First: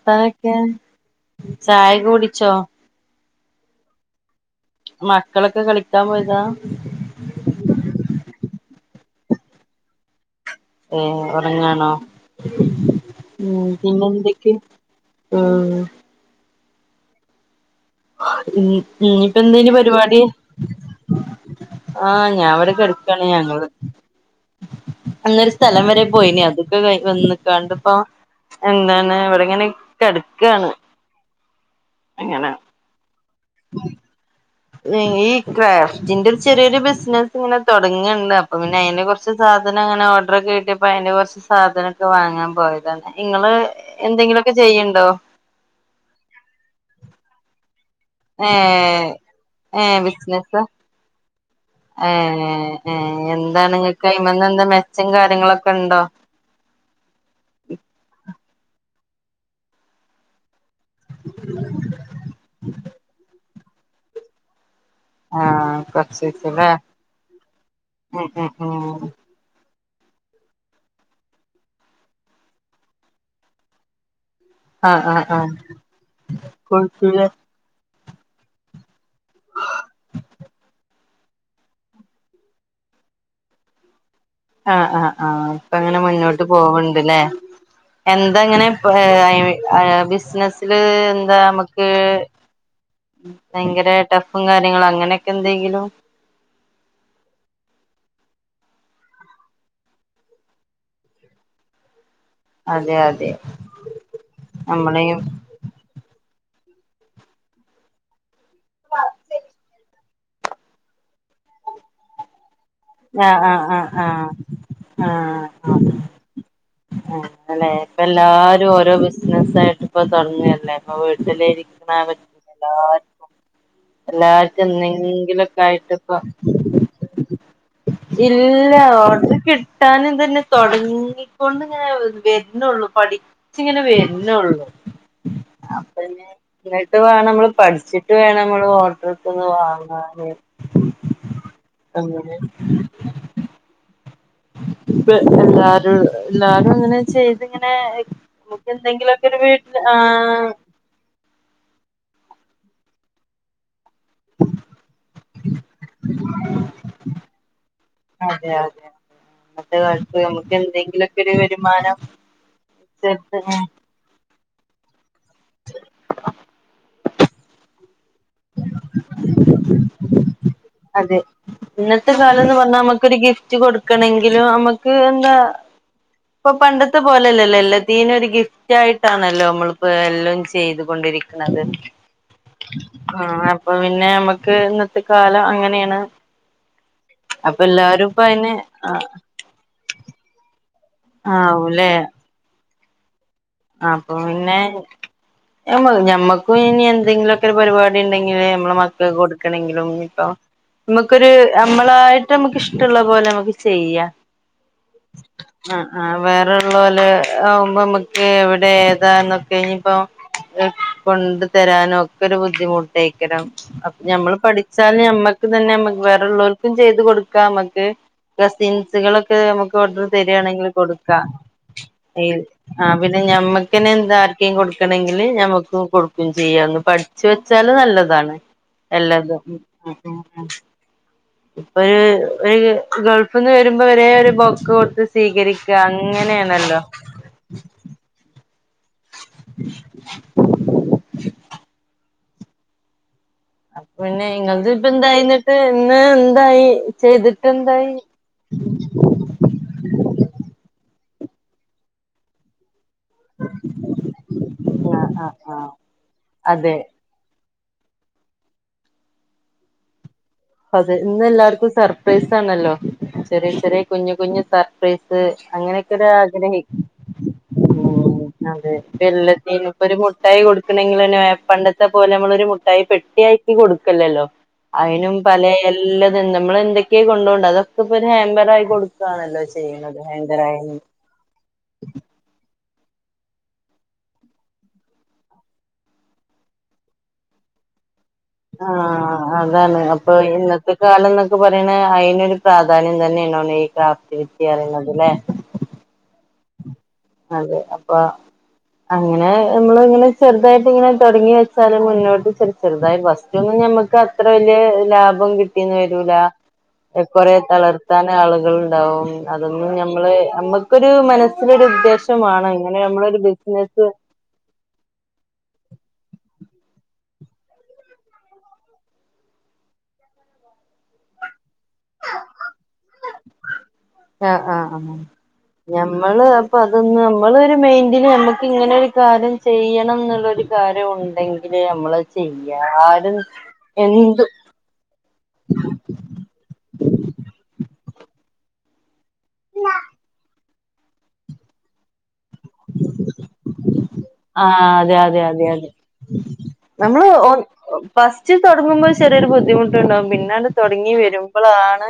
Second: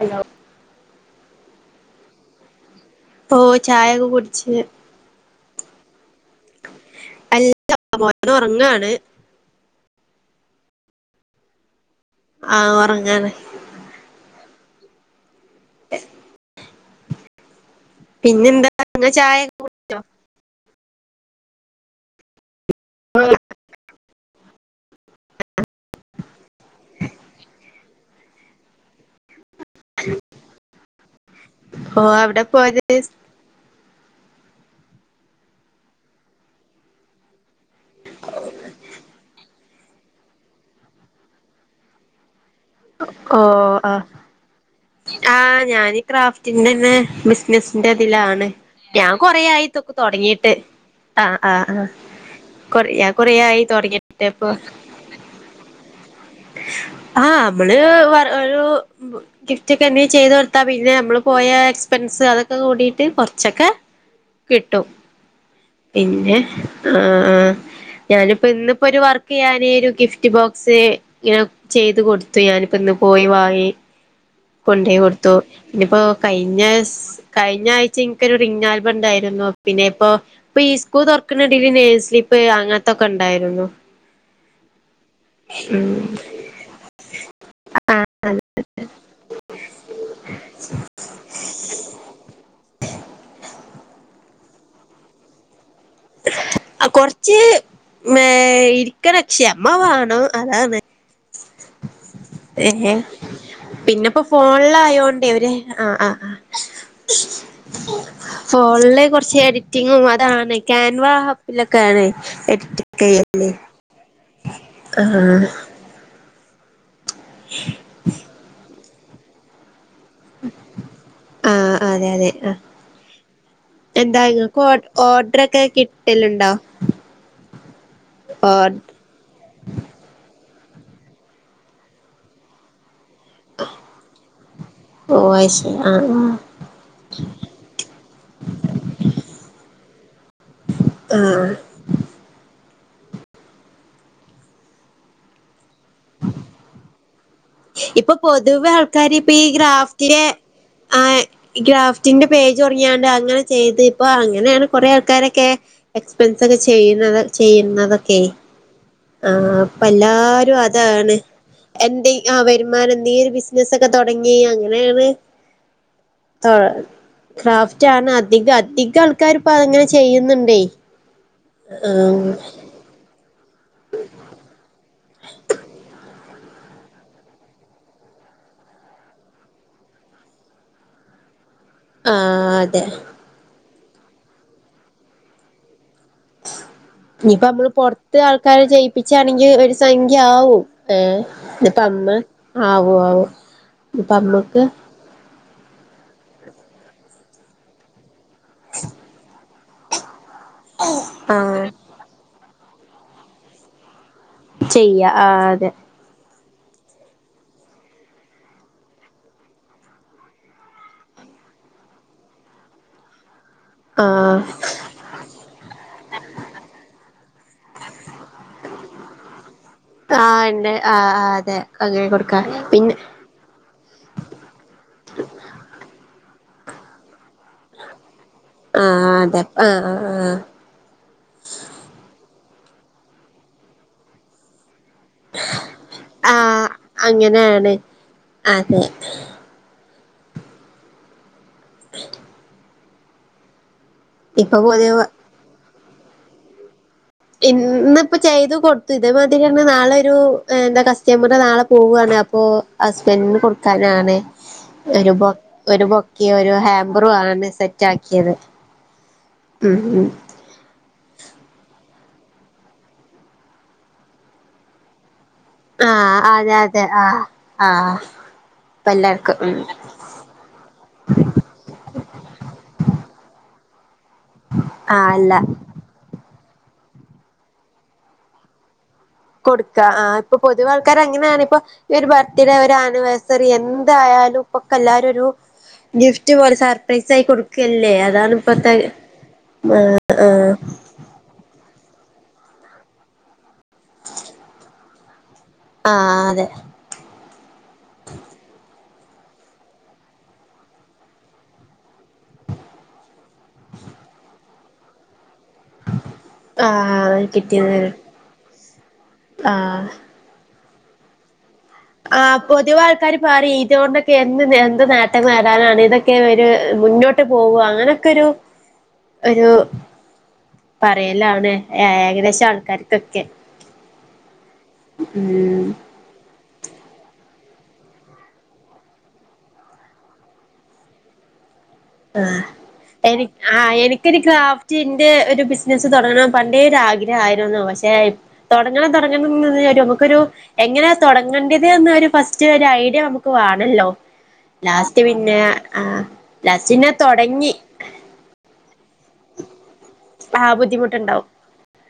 Hello പതക്കേ ചായെക്കെ കുടിച്ചോ? ഓ ചായൊകെ കുടിച്ച് ക്കളൊക്കെ കളിക്കാൻ പോയതാ അല്ല മോനൊറങ്ങാണ് ഏഹ് ഒറങ്ങാണോ ആ ഉറങ്ങാണ് ഉം പിന്നെന്തൊക്കെ ഉം ഉം പിന്നെന്താ ഉം ഇങ്ങൾ ഇന്നട്ടെ ചായൊക്കെ എന്തയിനി കുടിച്ചോ പരിപാടി ആഹ് ഞാൻവിടെ [unintelligible] ടുക്കാണ് ഞങ്ങള് അങ്ങരു സ്ഥലം വരെ പോയിനി അതൊക്കെ കഴ്ഞ് വന്ന്ക്കാണ്ട് ഇപ്പോ എന്താണ് ഇവിടെങ്ങനെ കെട്ക്കാണ് ഓഹ് അവിടെ പോയത് [unintelligible] ഇതിന്റെ ഒരു ചെറിയൊരു ബിസിനസ് ഇങ്ങനെ തൊടങ്ങിണ്ട് അപ്പൊ പിന്നെ അതിനെ കുറിച്ച് സാ ധനെ ങ്ങനെ ഓർഡർക്കെ കിട്ടിയപ്പോ അതിന്റെ കുറച്ച് സാധനൊക്കെ വാങ്ങാ ഓഹ് ചെയ്യ്ണ്ടോ ആഹ് ഞാൻ ക്രാഫ്റ്റിന്റെന്നെ ബിസിനസ് ന്റെതിലാണ് ഏഹ് ഞാൻ കൊറ ആയിതൊക്കെ തോടങ്ങിട്ട് ആഹ് ഏ ഏ ആയി തുടങ്ങിട്ട് ഇപ്പൊ എന്താണ്ങ്ങക്കയ്മന്നെന്താണ് മെച്ചം കാര്യങ്ങളൊക്കെണ്ടോ ആ നമ്മള് ഗിഫ്റ്റ് ഒക്കെ ചെയ്ത് ത്ത പിന്നെ നമ്മൾ പോയ എക്സ്പെൻസ് അതൊക്കെ കൂടിയിട്ട് കുറച്ചൊക്കെ കിട്ട് ട്ടും ആഹ് പിന്നെ കൊർച്ചീച്ചെലേ ആ ഉം ഞാനിപ്പോ ഉം ഇന്നിപ്പോ ഒരു ഉം വർക്ക് ചെയ്യാനിരു ഗിഫ്റ്റ് ബോക്സ് ഇങ്ങനെ ചെയ്ത് കൊടു ത്തു ഞാനിപ്പോ ഇന്ന് പോയി വാങ്ങി കൊണ്ടോയി ആഹ് ആഹ് കൊടുത്തു ആഹ് പിന്നിപ്പോ കഴിഞ്ഞസ് കൊഴപ്പല്ല കഴിഞ്ഞ ആഴ് [unintelligible] ഒരു റിംഗ് ആൽബം ഉണ്ടായിരുന്നു പിന്നെ ഇപ്പോ ഇപ്പൊ ഈ സ്കൂ തുറക്കണ ഇടേൽ നെയിംസ്ലിപ്പ് അങ്ങനത്തൊക്കെ ഉണ്ടായിരുന്നു ആഹ് ആഹ് ആഹ് ഇപ്പം അങ്ങനെ മുന്നോട്ട് പോവണ്ട്ല്ലേ എന്താഇങ്ങനെ [unintelligible] ബിസിനസില് എന്താ നമുക്ക് ഭയങ്കര ടഫും കാര്യങ്ങളും അങ്ങനെയൊക്കെ എന്തെങ്കിലും കൊറച്ച് ആ ഇരിക്കണം ക്ഷമ വേണം അതാണ്‌ ഏ അതെ അതെ പിന്നിപ്പോ ഫോണില് നമ്മളെയും ആയോണ്ടേ അവര് ആ ആ ഫോണിലെ കുറച്ച് എഡിറ്റിങ്ങും അതാണ് ക്യാൻവാ ആപ്പിലൊക്കെ ആണ് എടി അ അ അ അ അ അ അ ആഹ് അല്ലേ ഇപ്പം എല്ലാരും ഓരോ ബിസി ബിസിനസ്സ് ആയിട്ട് ഇപ്പൊ തുടങ്ങല്ലേ അപ്പൊ വീട്ടില് ആഹ് അതെ ഇരിക്കണആള് അതെ ആഹ് എല്ലാർക്കും എന്താ ഇങ്ങക്ക് എല്ലാർക്കും ഓ എന്തെങ്കിലുമൊക്കെ ഓർഡറൊക്കെ ആയിട്ട് ഇപ്പം കിട്ടലുണ്ടോ ഓർ ഇല്ല ഓഡറ് കിട്ടാൻ എന്തെ ഇങ്ങനെ തുടങ്ങിക്കൊണ്ട് ഇങ്ങനെ വരുന്നുള്ളൂ പഠിച്ചിങ്ങനെ വരുന്നുള്ളൂ ഓ അത് ശരി ആഹ് അപ്പങ്ങട്ട് വേണം നമ്മള് പഠിച്ചിട്ട് വേണം ഓർഡർ ഒക്കെ ഒന്ന് വാങ്ങാൻ ആഹ് അങ്ങനെ [inaudible] ഇപ്പം എല്ലാ ല്ലാരും അങ്ങനെ ചെയ് ഇപ്പൊ പൊതുവെ ആൾക്കാര് ഇപ്പ ഈ വീട്ടില് ഗ്രാഫ്റ്റിന്റെ ആഹ് ആ ഗ്രാഫ്റ്റിന്റെ പേജ് തുടങ്ങിയോണ്ട് അങ്ങനെ ചെയ്ത് അപ്പൊ അങ്ങനെയാണ് കൊറേ ആൾക്കാരൊക്കെ എക്സ്പെൻസ്ക്കെ ചെയ്യുന്നത് ചെയ്യുന്നതൊക്കെയെ അതെ അതെ ആ ഇന്നത്തെ അപ്പം കാലത്ത് നമുക്ക് എല്ലാരും അതാണ് എന്തെങ്കിലുമൊക്കെ ഒരു വരുമാനം എന്തേ ആ വരുമാനം എന്തെങ്കിലും ചേർത്ത് ബിസിനസ് ഒക്കെ തുടങ്ങി ടങ്ങി അങ്ങനെയാണ് തൊ ക്രാഫ്റ്റ് ആണ് ആ അധികം അധികം ആൾക്കാരിപ്പോ അതങ്ങനെ ചെയ്യുന്നുണ്ടേ അതെ ആഹ് റ്റ് കൊടുക്കണമെങ്കിലും നമു എന്താ ഇപ്പൊ പണ്ടത്തെ പോലെല്ലല്ലോ എല്ലാത്തീനും ഒരു ഗിഫ്റ്റ് ആയിട്ടാണല്ലോ നമ്മളിപ്പോ എല്ലാം ചെയ്തൊണ്ടിരിക്ക ആഹ് അതെ ആ അപ്പൊ പിന്നെ നമ്മുക്ക് ഇന്നത്തെ കാലം അങ്ങനെയാണ്. ഇനിപ്പോ അപ്പൊ നമ്മള് എല്ലാരും പൊറത്ത് ഇപ്പ അയിന് ആൾക്കാരെ ചേയിപ്പിച്ചാണെങ്കിൽ ഒരു സംഖ്യ ആവും. ഏഹ് ഇതിപ്പ ആവലേ. അമ്മ ആവും ആവും ഇപ്പ അപ്പൊ പിന്നെ അമ്മക്ക് ഞാൻ പറയും ഞമ്മക്കും ഇനി എന്തെങ്കിലുമൊക്കെ ഒരു പരിപാടി ഉണ്ടെങ്കിൽ മ്മെ നമ്മള മക്കക്ക് കൊടുക്കണമെങ്കിലും ഇപ്പൊ നമ്മുക്കൊരു ആഹ് നമ്മളായിട്ട് നമ്മുക്ക് ഇഷ്ട മുള്ള പോലെ നമുക്ക് ചെയ്യാം ചെയ്യ ആ അതെ വേറെ ഉള്ള പോലെ ആകുമ്പോ എവിടെ ഏതാന്നൊക്കെ ഇ ഞ്ഞപ്പോ കൊണ്ടു തരാനും ഒക്കെ ഒരു ബുദ്ധിമുട്ടേക്കണം അപ്പ ഞമ്മൾ ആഹ് പഠിച്ചാല് ഞമ്മക്ക് തന്നെക്ക് വേറെള്ളവർക്കും ചെയ്ത് കൊടുക്കാം. നമ്മക്ക് കസിൻസുകളൊക്കെ നമ്മുക്ക് ഓർഡർ ആഹ് തരിയാണെങ്കിൽ ഉണ്ട് ആഹ് കൊടുക്കാം അതെ അങ്ങനെ കൊടുക്കാ ആ പിന്നെ ഞമ്മക്കിനെ എന്താ ആർക്കും കൊടുക്കണെങ്കില് ഞമ്മക്ക് കൊടുക്കും ചെയ്യ ഒന്ന് പഠിച്ച വെച്ചാല് നല്ലതാണ്. ആഹ് അല്ലാത അതെ ആഹ് ആഹ് ആഹ് ഇപ്പൊ ഒരു ഒരു ഗൾഫിൽ നിന്ന് വരുമ്പോ ഒരേ ഒരു ബൊക്ക കൊടുത്ത ഇത് സ്വീകരിക്ക ആഹ് അങ്ങനെയാണല്ലോ. അങ്ങനെയാണ് അതെ അപ്പ പിന്നെ ഇപ്പൊ ഇങ്ങക്ക് ഇപ്പ പൊതുവ എന്തായിലും ഇത് പിന്നെ എന്തായി ചെയ്തിട്ട് എന്തായി ഇന്നിപ്പ ചെയ്തു കൊടുത്തു ഇതേമാതിരി നാളെ ഒരു എന്താ കസ് മ്മന നാളെ പോവയാണ് അപ്പൊ ഹസ്ബൻഡന് കൊടുക്കാനാണ് ആ ഒരു ആ ആ ഒരു ബൊക്കി ഒരു അതെ ഹാമ്പറു ആണ് സെറ്റ് ാക്കിയത് മം മം. അതെ ഇന്ന് എല്ലാർക്കും സർപ്രൈസ് ആണല്ലോ, ചെറിയ ചെറിയ കുഞ്ഞു കുഞ്ഞു സർപ്രൈസ് അങ്ങനെയൊക്കെ ഒ ആഹ് അതെ ആഗ്രഹിക്ക അതെ ആഹ് ഉ ആഹ് അതെ ഇപ്പ എല്ലാർക്കും ഉം വള്ളത്തിനിപ്പൊ ഒരു മുട്ടായി കൊടുക്കണെങ്കിൽന്ന പണ്ടത്തെ പോലെ നമ്മളൊ ഒരു മുട്ടായി പെട്ടിയായി കൊടു [unintelligible] ലല്ലല്ലോ ആഹ് അയിനും അല്ല പല എല്ലാം നിന്നും നമ്മൾ എന്തക്കെ കൊണ്ടോണ്ട് അതൊക്ക പ്പ ഒരു ഹാമ്പർ ആയി കൊടുക്ക കൊടുക്ക, ആ ഇപ്പൊ പൊതുവ ആൾക്കാർ അങ്ങനെയാണ് ഇപ്പൊ ഈ ഒരു ബർത്ത് ഡേ ആന്നിവർസറി എന്തായാലും ഇപ്പൊക്കല്ലാരും ഒരു ഗിഫ്റ്റ് പോലെ സർപ്രൈസ് ആയി കൊടുക്കല്ലേ. അ ആ അതാണ് അപ്പൊ ഇന്നത്തെ കാലം എന്നൊക്കെ പറയണ അ നൊരു പ്രാധാന്യം തന്നെ ഈ ക്രാഫ്റ്റ് ഗിഫ്റ്റ് പറയുന്നതലെ ആ അതെ അതെ അപ്പൊ അങ്ങനെ നമ്മള് ങ്ങനെ ചെറുതായിട്ട് ഇങ്ങനെ തുടങ്ങി വെച്ചാല് മുന്നോട്ട് ചെ ചെറുതായിട്ട് വസ് റ്റോന്നും ഞമ്മക്ക് അത്ര ല് ലാഭം കി ട്ടിന്ന് വരൂല ആഹ് കൊറെ കിട്ടിയത് തളർത്താൻ ആളുകൾ ഉണ്ടാവും അതൊന്നും ആഹ് നമ്മള് നമ്മ ഒരു മനസ്സിലൊരു ഉദ്ദേ ആ പൊതുവേ ആൾക്കാര് പറയും ഇതുകൊണ്ടൊക്കെ എന്ത് നേ എന്ത് നേട്ടം നേടാനാണ് ഇതൊക്കെ ഒരു മുന്നോട്ട് പോവ അങ്ങനൊക്കെ ഒരു ഒരു പറയലാണ് ഏകദേശം ആൾക്കാർക്കൊക്കെ ആ ആഹ് ആഹ് ഉം ഞമ്മള് അപ്പ അതൊന്ന് നമ്മൾ ഒരു മൈന്റിന് നമ്മുക്ക് ഇങ്ങനെ ഒരു കാര്യം ചെയ്യണം എന്നുള്ളരു കാര്യം ഉണ്ടെങ്കിൽ ആ എനി ആ എനിക്കൊരു എന്തു ക്രാഫ്റ്റിന്റെ ഒരു ബിസിനസ് തുടങ്ങണം പൻ ണ്ടേ ഒരു ആഗ്രഹ ആയിരുന്നു പക്ഷെ തുടങ്ങ തുടങ്ങ [unintelligible] നമുക്കൊരു എങ്ങനെയ തുടങ്ങേണ്ടത് എന്നൊരു ഫസ് സ്റ്റ് ഒരു ഐഡിയ നമുക്ക് വേണല്ലോ ആഹ് അതെ ലാസ്റ്റ് അതെ പിന്നെ അതെ അതെ ആ നമ്മള് ഒ ഫസ്റ്റ് തൊട ക്കുമ്പേ ചെറിയൊരു ബുദ്ധിമു ട്ടുണ്ടാകും പിന്ന അത് ആഹ് തുടങ്ങി ബുദ്ധിമുട്ടുണ്ടാവും വരുമ്പോളാണ്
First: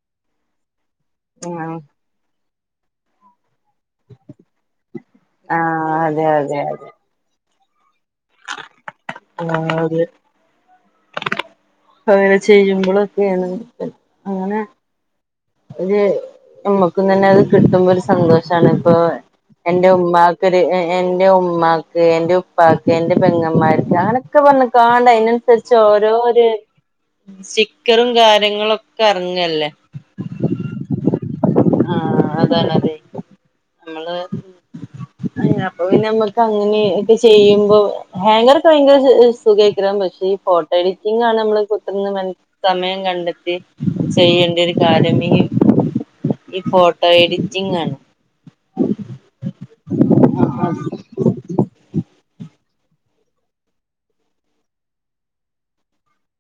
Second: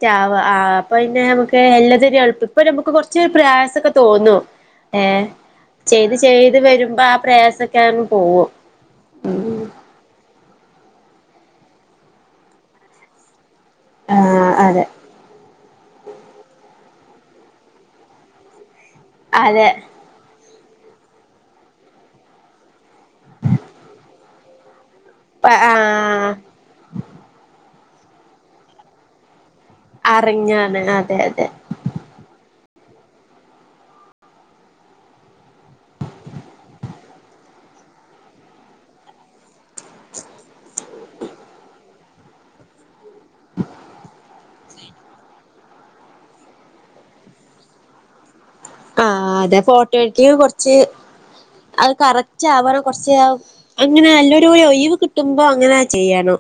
റ്റാവ ആ അപ്പ പിന്നെ നമുക്ക് ഉം എല്ലാത്തിനും എളുപ്പ ഇപ്പൊ നമുക്ക് കുറച്ച് പ്രയാസ് ക്കെ തോന്നും ഏ ആഹ് ചെയ്ത് അതെ ചെയ്ത് അതെ അതെ വരുമ്പോ ആ പ്രയാസ ക്കാൻ പോവോ ആ ഒരു അവരെ ചെയ്യുമ്പോളോക്കെയാണ് ആഹ് അങ്ങനെ അതെ അത് നമ്മക്കും തന്നെ അത് കിട്ടുമ്പോ ഒരു സന്തോഷമാണ് ഇപ്പൊ അതെ എന്റെ ഉമ്മാക്ക് എന്റെ ഉമ്മാക്ക് എൻ്റെ ഉപ്പാക്ക് എന്റെ പെങ്ങമാർക്ക് അങ്ങനെയൊക്കെ പറഞ്ഞ ക്കാണ്ട് അതിനനുസരിച്ച് ആഹ് ഓരോരു [unintelligible] സ്റ്റിക്കറും കാര്യങ്ങളുവൊക്കെ ഇറങ്ങല്ലേ അറിഞ്ഞാണ് അതെ അതെ ആ അതാണതെ നമ്മള് അപ്പൊ പിന്നെ നമ്മക്ക് അങ്ങനെ ഒക്കെ ചെയ്യുമ്പോ ഹാങ്ങർ ഒക്കെ ഭയങ്കര സു സുഖവായിട്ട് ഇടാൻ പറ്റും പക്ഷെ ഈ ഫോട്ടോ എഡിറ്റിംഗാണ് നമ്മള് കുത്തിയിരുന്ന് സമയം കണ്ട ണ്ടെത്തി ചെയ്യേണ്ടി ഒരു ഞാൻ [unintelligible] ഈ ഫോട്ടോ എഡിറ്റിംഗാണ് ആ അതെ ഫോട്ടോ എഡിറ്റിങ് കൊറച്ച് ആഹ് അത് കറക്റ്റ് ആവണം കുറച്ച് അങ്ങനെ നല്ലൊരു ഒ ഒഴിവ് കിട്ടുമ്പോ അങ്ങനെ ചെയ്യണം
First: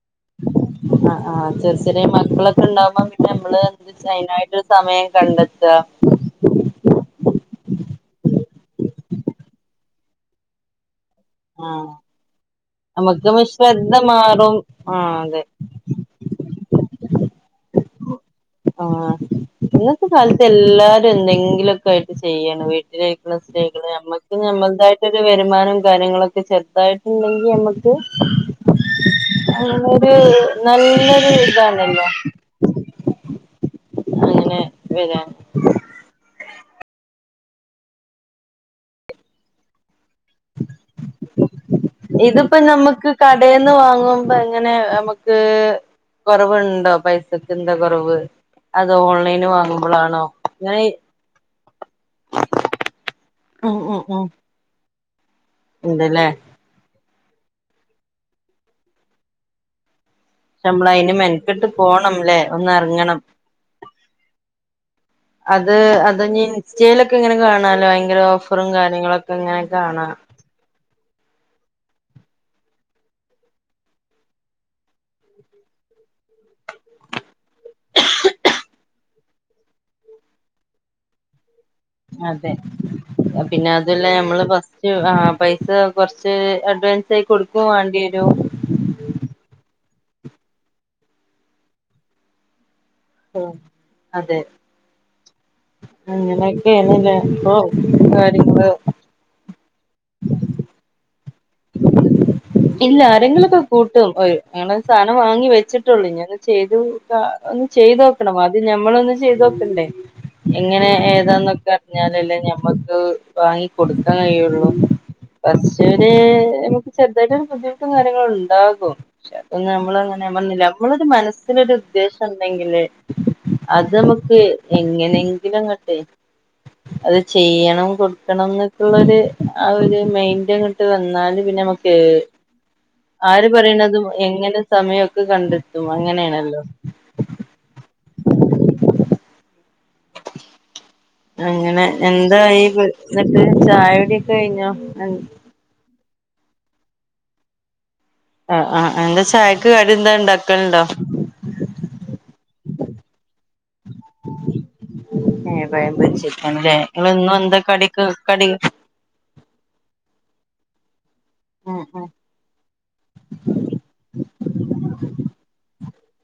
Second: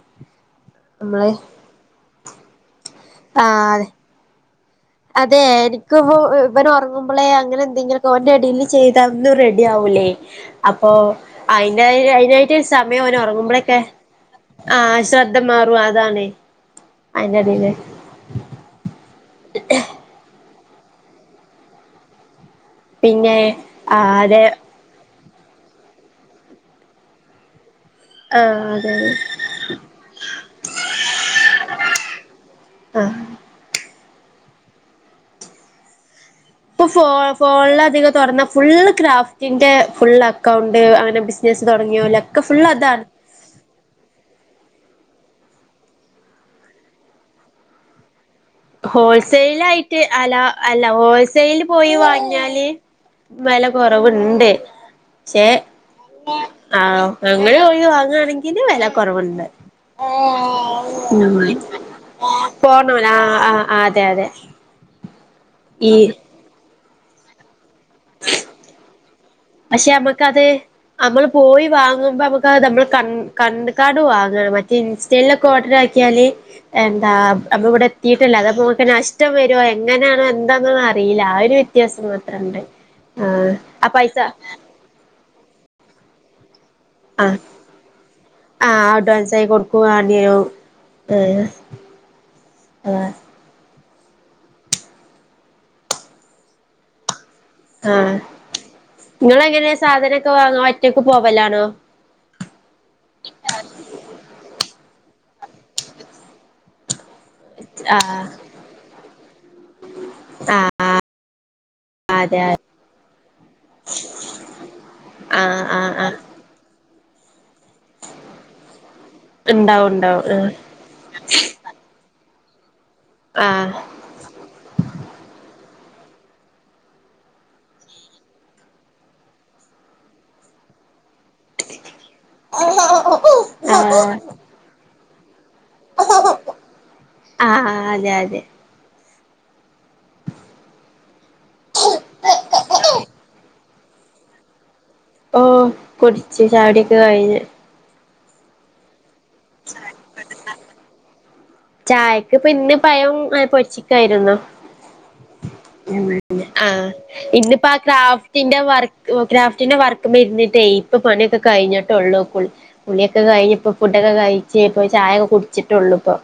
ആ നമ്മള് ആ ചെറുച്ചെറിയ മക്കളൊക്കെ ഉണ്ടാവുമ്പം ആ അതെ [inaudible] അതെ കണ്ടെത്ത എനിക്കിപ്പോ ഇവൻ ഉറങ്ങുമ്പോളേ അങ്ങനെ എന്തെങ്കിലൊക്ക ഓന്റെ എടില് ചെയ്തവൊന്ന് റെഡി ആവൂലേ അപ്പോ അയിന് ആഹ് അയിനായിട്ട് സമയം ഓൻ നമുക്ക് ഉറങ്ങുമ്പോള്ളൂക്കെ ശ്രദ്ധ മാറും ആ ആഹ് ശ്രദ്ധ അതെ മാറും അതാണ് അയിന്റെടേല് നിങ്ങക്കും [unintelligible] എല്ലാരും എന്തെങ്കിലു ഒക്കെ ആയിട്ട് ചെയ്യാം അ വീട്ടിലിരിക്കുന്ന പിന്നെ സ്ത്രീകള് ആഹ് നമ്മക്ക് അതെ നമുക്കായിട്ട് വരുമാനം കാര്യങ്ങളൊ ക്കെ ചെറുതായിട്ടുണ്ടെങ്കി ഞമ്മക്ക് ആഹ് അതെ അങ്ങനൊരു നല്ലൊരു ഇതാണല്ലോ ആഹ് അങ്ങനെ [unintelligible] ഇപ്പം ഫോ ഫോണിലധികം തുറന്ന ഫുള്ള് ക്രാഫ്റ്റിന്റെ ഫുൾ അക്കൗണ്ട് അങ്ങനെ ബിസിനസ് തുടങ്ങിയോലൊക്കെ ഇതിപ്പോ ഫുൾ അതാണ് നമ്മക്ക് കടെന്ന് വാങ്ങുമ്പോ എങ്ങനെ നമ്മക്ക് ക്ക് കൊറവുണ്ടോ പൈസക്ക് എന്താ കുറവ് ഹോൾസെയിലായിട്ട് ആ ലാ അങ്ങനെ അല്ല ഹോൾസെയില് പോയി വാങ്ങിയാല് വില ഉം ഉം ഉം കുറവുണ്ട് ചേ ഉണ്ടല്ലേ ആം അങ്ങനെ പോയി വാങ്ങാണെങ്കില് വില കുറവുണ്ട് ഞമ്മള് അയിന് ഉം മെനക്കെട്ട് പോണംല്ലേ ഒന്ന് പോണം ആ ഇറങ്ങണം ആ അതെ അതെ അത് ഈ അതുതന്നെണ് സ്റ്റൈലൊക്കെ ഇങ്ങനെ കാണാൻ [unintelligible] ഭയങ്കര ഓഫറും കാര്യങ്ങള പക്ഷെ നമുക്കത് നമ്മൾ പോയി വാങ്ങുമ്പോൾ നമുക്കത് നമ്മൾ ക ക കണ്ട്ക്കാണ്ട് വാങ്ങണം മറ്റേ ഇൻസ്റ്റലൊക്കെ ഓർഡർ ആക്കിയാല് എന്താ നമ്മൾ ഇവിടെ എത്തിയിട്ടല്ലോ അത്പ്പോ നമുക്ക് നഷ്ടം വരുമോ എങ്ങനാണോ എന്താന്നൊന്നും അറിയില്ല ആ ഒരു വ്യത്യാസം അതെ മാത്രണ്ട് ആ പിന്നെ ആ അതുല്ല പൈസ നമ്മള് ഫസ്റ്റ് ആ പൈ ത് കൊറച്ച് ആ ഫാൻസിഉടുപ്പ് വാണ്ടി വരും വാങ്ങി ഹേ [inaudible] [unintelligible] അതെ അങ്ങനെക്കെആണ്ല്ലെ ആ [inaudible] നിങ്ങളെങ്ങനെ സാധനൊക്കെ വാങ്ങ ഒറ്റക്ക് പോ പോവലാണോ ഇല്ല ആരെങ്കിലൊക്കെ കൂട്ടും ഓർ ഞങ്ങള് സാധനം വാങ്ങി വെച്ചിട്ടുള്ളൂ ഇനി അത്‌ ചെയ്തു ഒന്ന് ആ ചെയ്തോക്കണം ആദ്യം ഞമ്മളൊന്ന് ഇജ്ജ് ചെയ്തോക്കണ്ടേ ആ എങ്ങനെ ഏതാന്നൊക്കെ അറിഞ്ഞാലല്ലേ അതെ ഞമ്മക്ക് വാങ്ങി കൊടുക്കാൻ കഴിയുള്ളു ആ ആ പക്ഷെ ആ വരും ബുദ്ധിമുട്ടും കാര്യങ്ങളും ഉണ്ടാകും പക്ഷെ അതൊന്നും ഉണ്ടാവും നമ്മള് അങ്ങനെ ഉണ്ടാവും പറഞ്ഞില്ല നമ്മളൊരു മനസ്സിലൊരു ഉദ്ദേശം ണ്ടെങ്കില് ആ അത് നമുക്ക് എങ്ങനെങ്കിലുംങ്ങണ്ട് അത് ചെയ്യണം കൊടുക്കണം എന്നൊക്കുള്ള ഒരു ആ ഒരു മൈൻഡ്ങ്ങട്ട് വന്നാല് കേ ആര് ആ പറയണതും ആ എങ്ങനെ സമയം ക്കെ കണ്ട് അങ്ങനെയണല്ലോ [inaudible] ആഹ് ആഹ് അതെ അതെ അങ്ങനെ എന്താ ഈ എന്നിട്ട് ചായകുടി ഒക്കെ കഴിഞ്ഞോ അ ഓ കുടിച്ച് ചായ കുടിയൊക്കെ കഴിഞ് ആ ആ എന്താ സ്പെ ചായക്ക് കടി എന്തെങ്കിലും ഉണ്ടാക്കലുണ്ടോ ഇപ്പൊ ഇന്ന് പഴം പൊരിച്ച ക്കായിരുന്നു ഏഹ് പഴം ആ പൊരിച്ചിരിക്കാണല്ലേ നിങ്ങള് ഇന്നും എന്താ ഇന്നിപ്പോ ആ കടിക്ക് കടി ക്രാഫ്റ്റിന്റെ വർക്ക് ക്രാഫ്റ്റിന്റെ വർക്ക് മ്മേ ഇരുന്നിട്ട് ഇപ്പൊ പണിയൊക്കെ ഉം ഉം കഴിഞ്ഞിട്ടെള്ളൂ കുളി കുളിയൊക്കെ കഴിഞ്ഞപ്പോ കു കഴിച്ചേ ഇപ്പ ചായെക്കെ കുടിച്ചിട്ടൂള്ളൂപ്പം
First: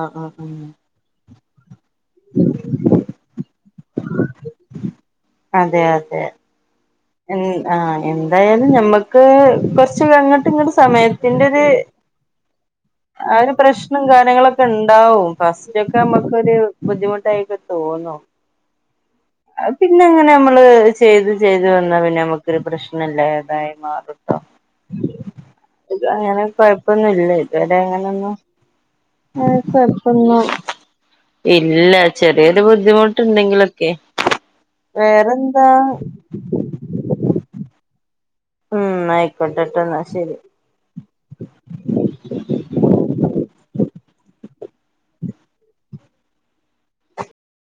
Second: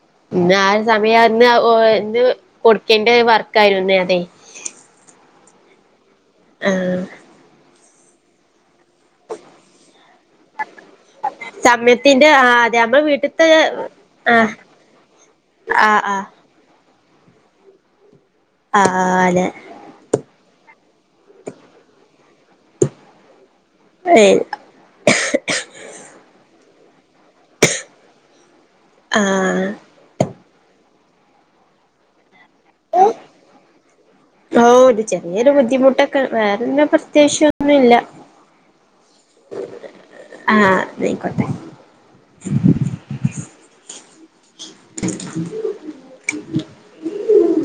ആഹ് ആഹ് ഉം ഇന്നായ സമയം [unintelligible] ഇന്നു കൊടുക്കേണ്ടൊരു വർ കരുന്നേ അതെ അതെ അതെ. ആഹ് [unintelligible] ആ എന്തായാലു ഞമ്മക്ക്... കൊർച്ചാഅങ്ങട്ട്ങ്ങട്ടും സമയത്തിന്റൊര് സമയത്തിന്റെ ആ അതെ നമ്മളെ ആ വീട്ട്ത്തെ ഒരു പ്രശ്നും ആഹ് കാര്യങ്ങളൊക്കെ ഇണ്ടാവും, ഫസ്റ്റൊക്കെ ആഹ് ആഹ് അമ്മക്കൊര് ബുദ്ധിമുട്ടായിക്കെത്തോന്നോ? ആഹ് അതെ അഅ് പിന്നെങ്ങനാമ്മള് ചെയ്ത് ചെയ്ത് വന്നാ പിന്നെ നമുക്കൊരു പ്രശ്നല്ലേ ആയി മാറുട്ടോ. അങ്ങനെ കൊയപ് [inaudible] ഇല്ല ഇതുവരെ അങ്ങനൊന്നും [unintelligible] ആഹ് എങ്ങനൊന്നപ്പൊന്ന ഇല്ലാ ച്ച് യൊരു ബുദ്ധിമുട്ടുണ്ടെങ്കിലൊക്കെ ഓ ഒരു ചെറിയൊരു വേറെന്താ ബുദ്ധിമുട്ടൊക്കെ വേറെന്ന പ്രത്യയാശൊന്നുമില്ല [inaudible] ഉം ആയിക്കോട്ടെട്ടൊന്നാ ശരി. ആഹ് ന്നായിക്കോട്ടെ [unintelligible]